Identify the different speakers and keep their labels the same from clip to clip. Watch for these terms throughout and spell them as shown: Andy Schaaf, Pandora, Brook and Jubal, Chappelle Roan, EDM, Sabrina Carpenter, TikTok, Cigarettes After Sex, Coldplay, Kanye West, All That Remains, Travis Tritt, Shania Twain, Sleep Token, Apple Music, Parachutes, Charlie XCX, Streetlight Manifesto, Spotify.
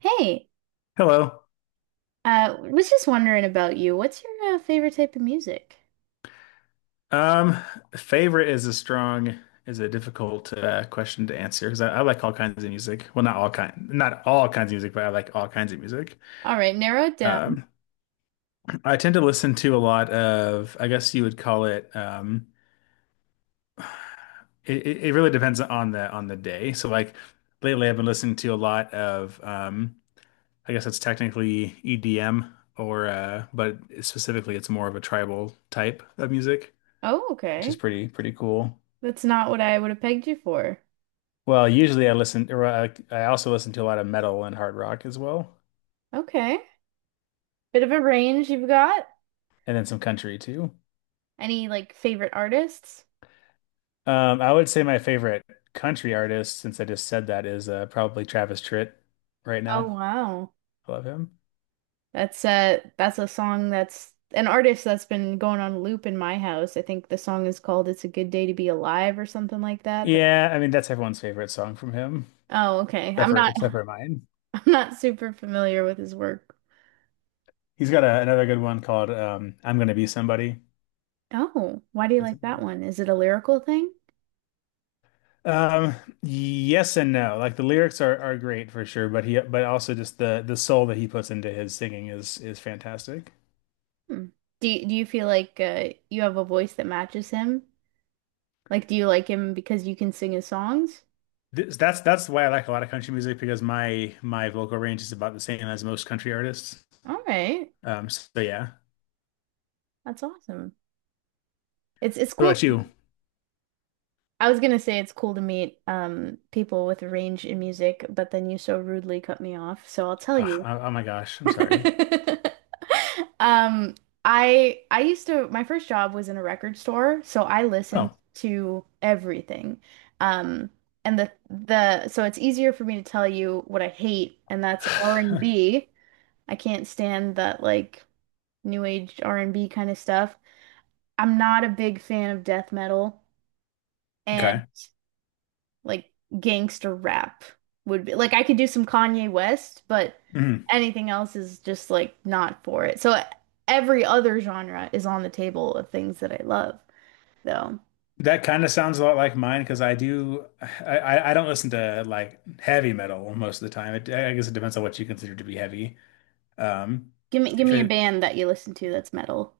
Speaker 1: Hey,
Speaker 2: Hello.
Speaker 1: was just wondering about you. What's your favorite type of music?
Speaker 2: Um, Favorite is a difficult question to answer because I like all kinds of music. Well, not all kind, not all kinds of music, but I like all kinds of music.
Speaker 1: All right, narrow it down.
Speaker 2: Um, I tend to listen to a lot of, I guess you would call it. It really depends on the day. So like lately, I've been listening to a lot of. I guess it's technically EDM or, but specifically, it's more of a tribal type of music,
Speaker 1: Oh,
Speaker 2: which
Speaker 1: okay.
Speaker 2: is pretty cool.
Speaker 1: That's not what I would have pegged you for.
Speaker 2: Well, usually I listen, or I also listen to a lot of metal and hard rock as well,
Speaker 1: Okay. Bit of a range you've got.
Speaker 2: and then some country too.
Speaker 1: Any like favorite artists?
Speaker 2: I would say my favorite country artist, since I just said that, is probably Travis Tritt right
Speaker 1: Oh,
Speaker 2: now.
Speaker 1: wow.
Speaker 2: I love him.
Speaker 1: That's a song, that's an artist that's been going on loop in my house. I think the song is called It's a Good Day to Be Alive or something like that. The-
Speaker 2: Yeah, I mean that's everyone's favorite song from him,
Speaker 1: Oh, okay.
Speaker 2: except
Speaker 1: I'm
Speaker 2: for
Speaker 1: not
Speaker 2: except for mine.
Speaker 1: I'm not super familiar with his work.
Speaker 2: He's got a, another good one called "I'm Gonna Be Somebody."
Speaker 1: Oh, why do you
Speaker 2: That's a
Speaker 1: like
Speaker 2: good
Speaker 1: that
Speaker 2: one.
Speaker 1: one? Is it a lyrical thing?
Speaker 2: Um, yes and no. Like the lyrics are great for sure, but he but also just the soul that he puts into his singing is fantastic.
Speaker 1: Hmm. Do you feel like you have a voice that matches him? Like, do you like him because you can sing his songs?
Speaker 2: That's why I like a lot of country music because my vocal range is about the same as most country artists.
Speaker 1: All right,
Speaker 2: So yeah.
Speaker 1: that's awesome. It's
Speaker 2: What
Speaker 1: cool.
Speaker 2: about you?
Speaker 1: I was gonna say it's cool to meet people with range in music, but then you so rudely cut me off. So I'll tell
Speaker 2: Ah,
Speaker 1: you.
Speaker 2: oh, oh my gosh, I'm sorry.
Speaker 1: Um, I used to, my first job was in a record store, so I listened
Speaker 2: Oh,
Speaker 1: to everything. Um, and the so it's easier for me to tell you what I hate, and that's r and B. I can't stand that like new age R&B kind of stuff. I'm not a big fan of death metal, and
Speaker 2: okay.
Speaker 1: like gangster rap would be. Like I could do some Kanye West, but
Speaker 2: Mhm.
Speaker 1: anything else is just like not for it. So every other genre is on the table of things that I love, though.
Speaker 2: That kind of sounds a lot like mine because I do I don't listen to like heavy metal most of the time. It, I guess it depends on what you consider to be heavy. Um,
Speaker 1: Give me give
Speaker 2: if
Speaker 1: me a
Speaker 2: it
Speaker 1: band that you listen to that's metal.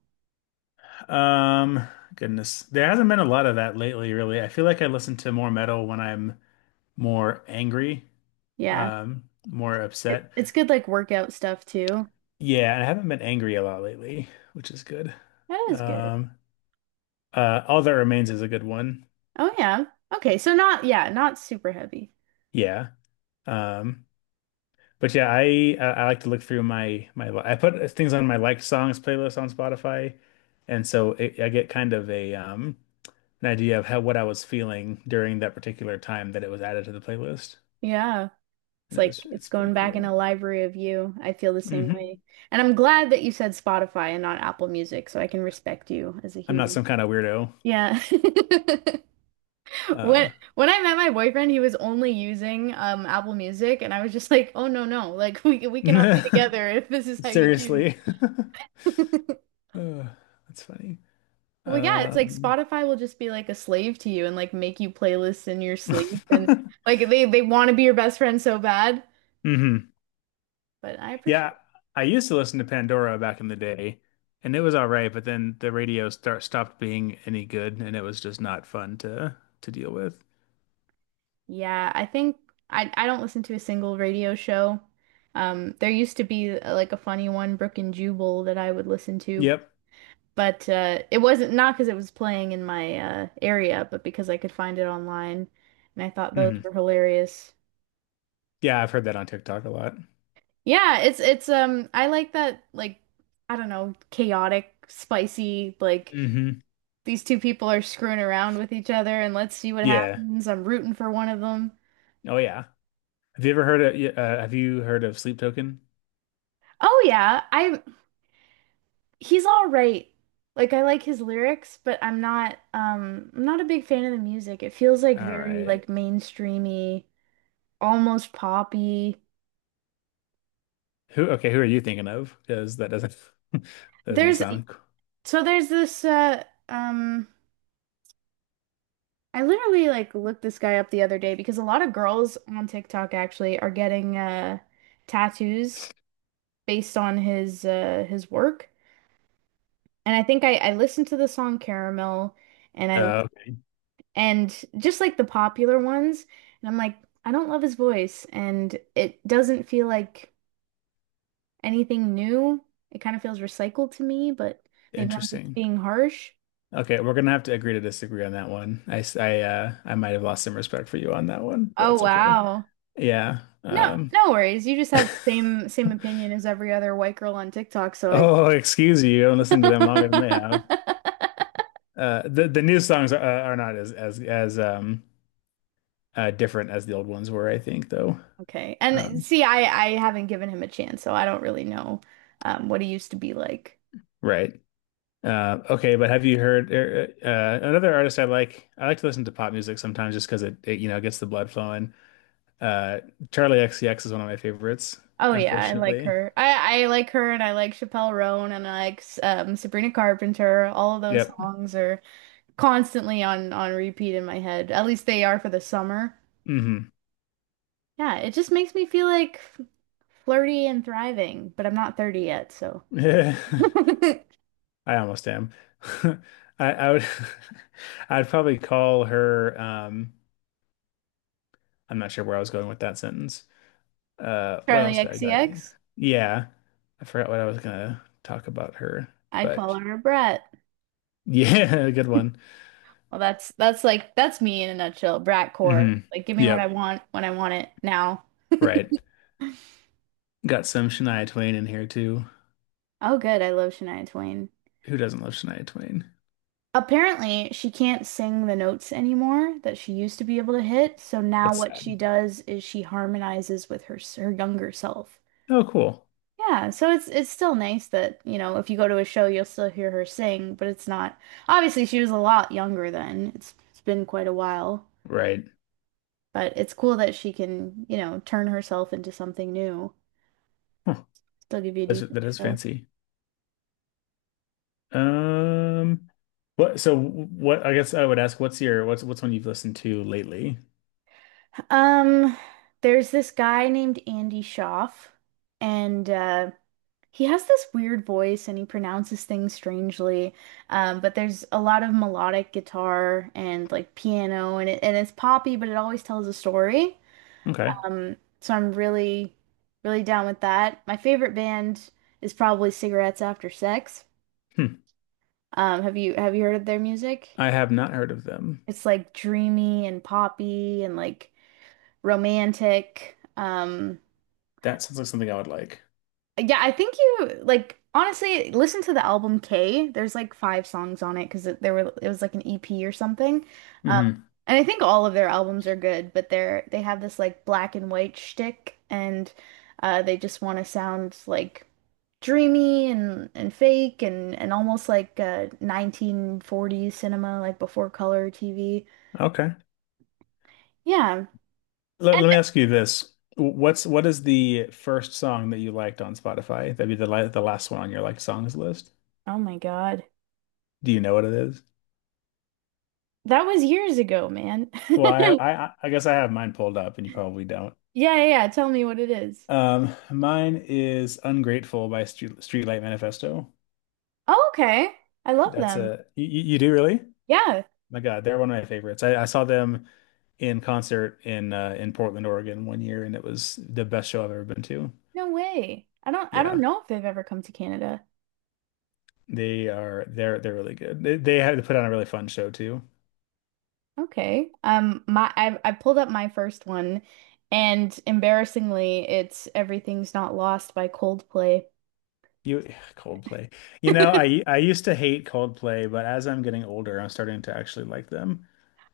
Speaker 2: um goodness, there hasn't been a lot of that lately, really. I feel like I listen to more metal when I'm more angry,
Speaker 1: Yeah.
Speaker 2: more
Speaker 1: It,
Speaker 2: upset.
Speaker 1: it's good like workout stuff too.
Speaker 2: Yeah, and I haven't been angry a lot lately, which is good.
Speaker 1: That is good.
Speaker 2: Um, All That Remains is a good one.
Speaker 1: Oh yeah. Okay, so not yeah, not super heavy.
Speaker 2: Yeah. Um, but yeah, I like to look through my I put things on my liked songs playlist on Spotify, and I get kind of a an idea of how what I was feeling during that particular time that it was added to the playlist,
Speaker 1: Yeah. It's
Speaker 2: and it
Speaker 1: like
Speaker 2: was
Speaker 1: it's
Speaker 2: it's pretty
Speaker 1: going back in
Speaker 2: cool.
Speaker 1: a library of you. I feel the same
Speaker 2: Hmm.
Speaker 1: way. And I'm glad that you said Spotify and not Apple Music, so I can respect you as a
Speaker 2: I'm not
Speaker 1: human.
Speaker 2: some kind of weirdo.
Speaker 1: Yeah. When
Speaker 2: Uh,
Speaker 1: when I met my boyfriend, he was only using Apple Music and I was just like, "Oh no, no. Like we cannot be together if this is how you choose."
Speaker 2: seriously. Oh, that's funny.
Speaker 1: Well, yeah, it's like
Speaker 2: Um,
Speaker 1: Spotify will just be like a slave to you and like make you playlists in your sleep and like they want to be your best friend so bad,
Speaker 2: hmm.
Speaker 1: but I appreciate.
Speaker 2: Yeah, I used to listen to Pandora back in the day, and it was all right, but then the radio start stopped being any good, and it was just not fun to deal with.
Speaker 1: Yeah, I think I don't listen to a single radio show. There used to be like a funny one, Brook and Jubal, that I would listen to,
Speaker 2: Yep.
Speaker 1: but it wasn't, not because it was playing in my area, but because I could find it online, and I thought those were
Speaker 2: Hmm.
Speaker 1: hilarious.
Speaker 2: Yeah, I've heard that on TikTok a lot.
Speaker 1: Yeah, it's I like that, like I don't know, chaotic, spicy, like
Speaker 2: Hmm.
Speaker 1: these two people are screwing around with each other, and let's see what
Speaker 2: Yeah.
Speaker 1: happens. I'm rooting for one of them.
Speaker 2: Oh yeah. Have you ever heard of have you heard of Sleep Token?
Speaker 1: Oh yeah, I he's all right. Like I like his lyrics, but I'm not a big fan of the music. It feels like
Speaker 2: All
Speaker 1: very
Speaker 2: right.
Speaker 1: like mainstreamy, almost poppy.
Speaker 2: Who are you thinking of? Because that doesn't doesn't
Speaker 1: There's
Speaker 2: sound
Speaker 1: so there's this I literally like looked this guy up the other day because a lot of girls on TikTok actually are getting tattoos based on his work. And I think I listened to the song Caramel and I
Speaker 2: uh,
Speaker 1: and just like the popular ones. And I'm like, I don't love his voice, and it doesn't feel like anything new. It kind of feels recycled to me, but maybe I'm just
Speaker 2: interesting.
Speaker 1: being harsh.
Speaker 2: Okay, we're gonna have to agree to disagree on that one. I might have lost some respect for you on that one, but
Speaker 1: Oh
Speaker 2: that's okay.
Speaker 1: wow.
Speaker 2: Yeah.
Speaker 1: No, no worries. You just have the same opinion as every other white girl on TikTok, so I
Speaker 2: Oh, excuse you. I'm listening to them longer than they have. The new songs are not as different as the old ones were, I think, though.
Speaker 1: okay. And
Speaker 2: Um,
Speaker 1: see, I haven't given him a chance, so I don't really know what he used to be like.
Speaker 2: right. Okay, but have you heard another artist I like? I like to listen to pop music sometimes just because it you know gets the blood flowing. Uh, Charlie XCX is one of my favorites,
Speaker 1: Oh yeah, I like
Speaker 2: unfortunately.
Speaker 1: her. I like her, and I like Chappelle Roan, and I like Sabrina Carpenter. All of those
Speaker 2: Yep.
Speaker 1: songs are constantly on repeat in my head. At least they are for the summer.
Speaker 2: Hmm.
Speaker 1: Yeah, it just makes me feel like flirty and thriving, but I'm not 30 yet, so.
Speaker 2: Yeah, I almost am. I would I'd probably call her I'm not sure where I was going with that sentence. What else
Speaker 1: Charlie
Speaker 2: do I got?
Speaker 1: XCX,
Speaker 2: Yeah. I forgot what I was gonna talk about her,
Speaker 1: I'd
Speaker 2: but
Speaker 1: call her a brat.
Speaker 2: yeah, good one.
Speaker 1: Well, that's me in a nutshell, brat core.
Speaker 2: Hmm.
Speaker 1: Like, give me what I
Speaker 2: Yep,
Speaker 1: want when I want it now.
Speaker 2: right. Got some Shania Twain in here too.
Speaker 1: Oh, good, I love Shania Twain.
Speaker 2: Who doesn't love Shania Twain?
Speaker 1: Apparently, she can't sing the notes anymore that she used to be able to hit. So now
Speaker 2: That's
Speaker 1: what she
Speaker 2: sad.
Speaker 1: does is she harmonizes with her younger self.
Speaker 2: Oh, cool.
Speaker 1: Yeah, so it's still nice that, you know, if you go to a show, you'll still hear her sing, but it's not. Obviously, she was a lot younger then. It's been quite a while,
Speaker 2: Right.
Speaker 1: but it's cool that she can, you know, turn herself into something new.
Speaker 2: Huh.
Speaker 1: Still give you a
Speaker 2: That
Speaker 1: decent
Speaker 2: is
Speaker 1: show.
Speaker 2: fancy. Um, what? So what? I guess I would ask, what's your what's one you've listened to lately?
Speaker 1: Um, there's this guy named Andy Schaaf, and he has this weird voice and he pronounces things strangely, but there's a lot of melodic guitar and like piano and it's poppy, but it always tells a story.
Speaker 2: Okay.
Speaker 1: So I'm really, really down with that. My favorite band is probably Cigarettes After Sex.
Speaker 2: Hmm.
Speaker 1: Have you heard of their music?
Speaker 2: I have not heard of them.
Speaker 1: It's like dreamy and poppy and like romantic.
Speaker 2: That sounds like something I would like.
Speaker 1: Yeah, I think you like honestly listen to the album K. There's like 5 songs on it because it, there were it was like an EP or something. Um,
Speaker 2: Hmm.
Speaker 1: and I think all of their albums are good, but they have this like black and white shtick, and they just want to sound like dreamy and fake and almost like 1940s cinema, like before color TV.
Speaker 2: Okay.
Speaker 1: Yeah. And
Speaker 2: Let me ask you this. What is the first song that you liked on Spotify? That'd be the last one on your like songs list.
Speaker 1: oh my God,
Speaker 2: Do you know what it is?
Speaker 1: that was years ago, man.
Speaker 2: Well, I have I I I guess I have mine pulled up, and you probably don't.
Speaker 1: Yeah, yeah, yeah. Tell me what it is.
Speaker 2: Mine is "Ungrateful" by Streetlight Manifesto.
Speaker 1: Oh, okay. I love
Speaker 2: That's
Speaker 1: them.
Speaker 2: a you do really?
Speaker 1: Yeah.
Speaker 2: My God, they're one of my favorites. I saw them in concert in Portland, Oregon one year, and it was the best show I've ever been to.
Speaker 1: No way. I don't
Speaker 2: Yeah,
Speaker 1: know if they've ever come to Canada.
Speaker 2: they're they're really good. They had to put on a really fun show too.
Speaker 1: Okay. My I pulled up my first one and embarrassingly it's Everything's Not Lost by Coldplay.
Speaker 2: You Coldplay. You know, I used to hate Coldplay, but as I'm getting older, I'm starting to actually like them.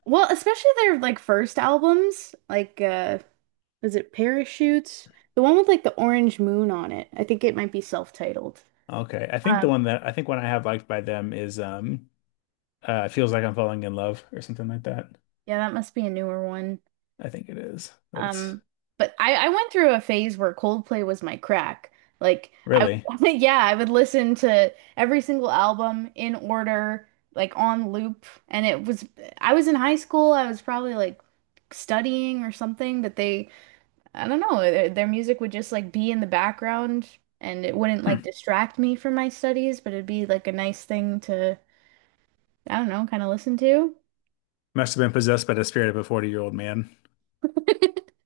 Speaker 1: Well, especially their like first albums, like was it Parachutes? The one with like the orange moon on it. I think it might be self-titled.
Speaker 2: Okay, I think
Speaker 1: Um
Speaker 2: one I have liked by them is Feels Like I'm Falling in Love or something like that.
Speaker 1: yeah, that must be a newer one.
Speaker 2: I think it is. But it's
Speaker 1: Um, but I went through a phase where Coldplay was my crack. Like I
Speaker 2: really
Speaker 1: would, yeah, I would listen to every single album in order, like on loop. And it was, I was in high school, I was probably like studying or something, but they I don't know, their music would just like be in the background and it wouldn't like
Speaker 2: hmm,
Speaker 1: distract me from my studies, but it'd be like a nice thing to, I don't know, kind of listen to.
Speaker 2: must have been possessed by the spirit of a 40-year-old man.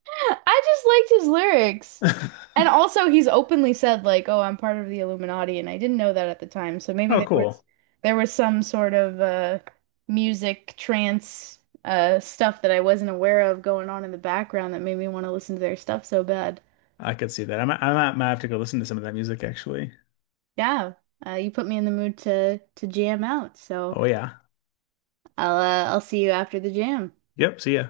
Speaker 1: I just liked his lyrics. And also he's openly said like, "Oh, I'm part of the Illuminati," and I didn't know that at the time. So maybe
Speaker 2: Oh,
Speaker 1: there was,
Speaker 2: cool.
Speaker 1: there was some sort of music trance stuff that I wasn't aware of going on in the background that made me want to listen to their stuff so bad.
Speaker 2: I could see that. Might have to go listen to some of that music actually.
Speaker 1: Yeah. You put me in the mood to jam out. So
Speaker 2: Oh yeah.
Speaker 1: I'll see you after the jam.
Speaker 2: Yep. See ya.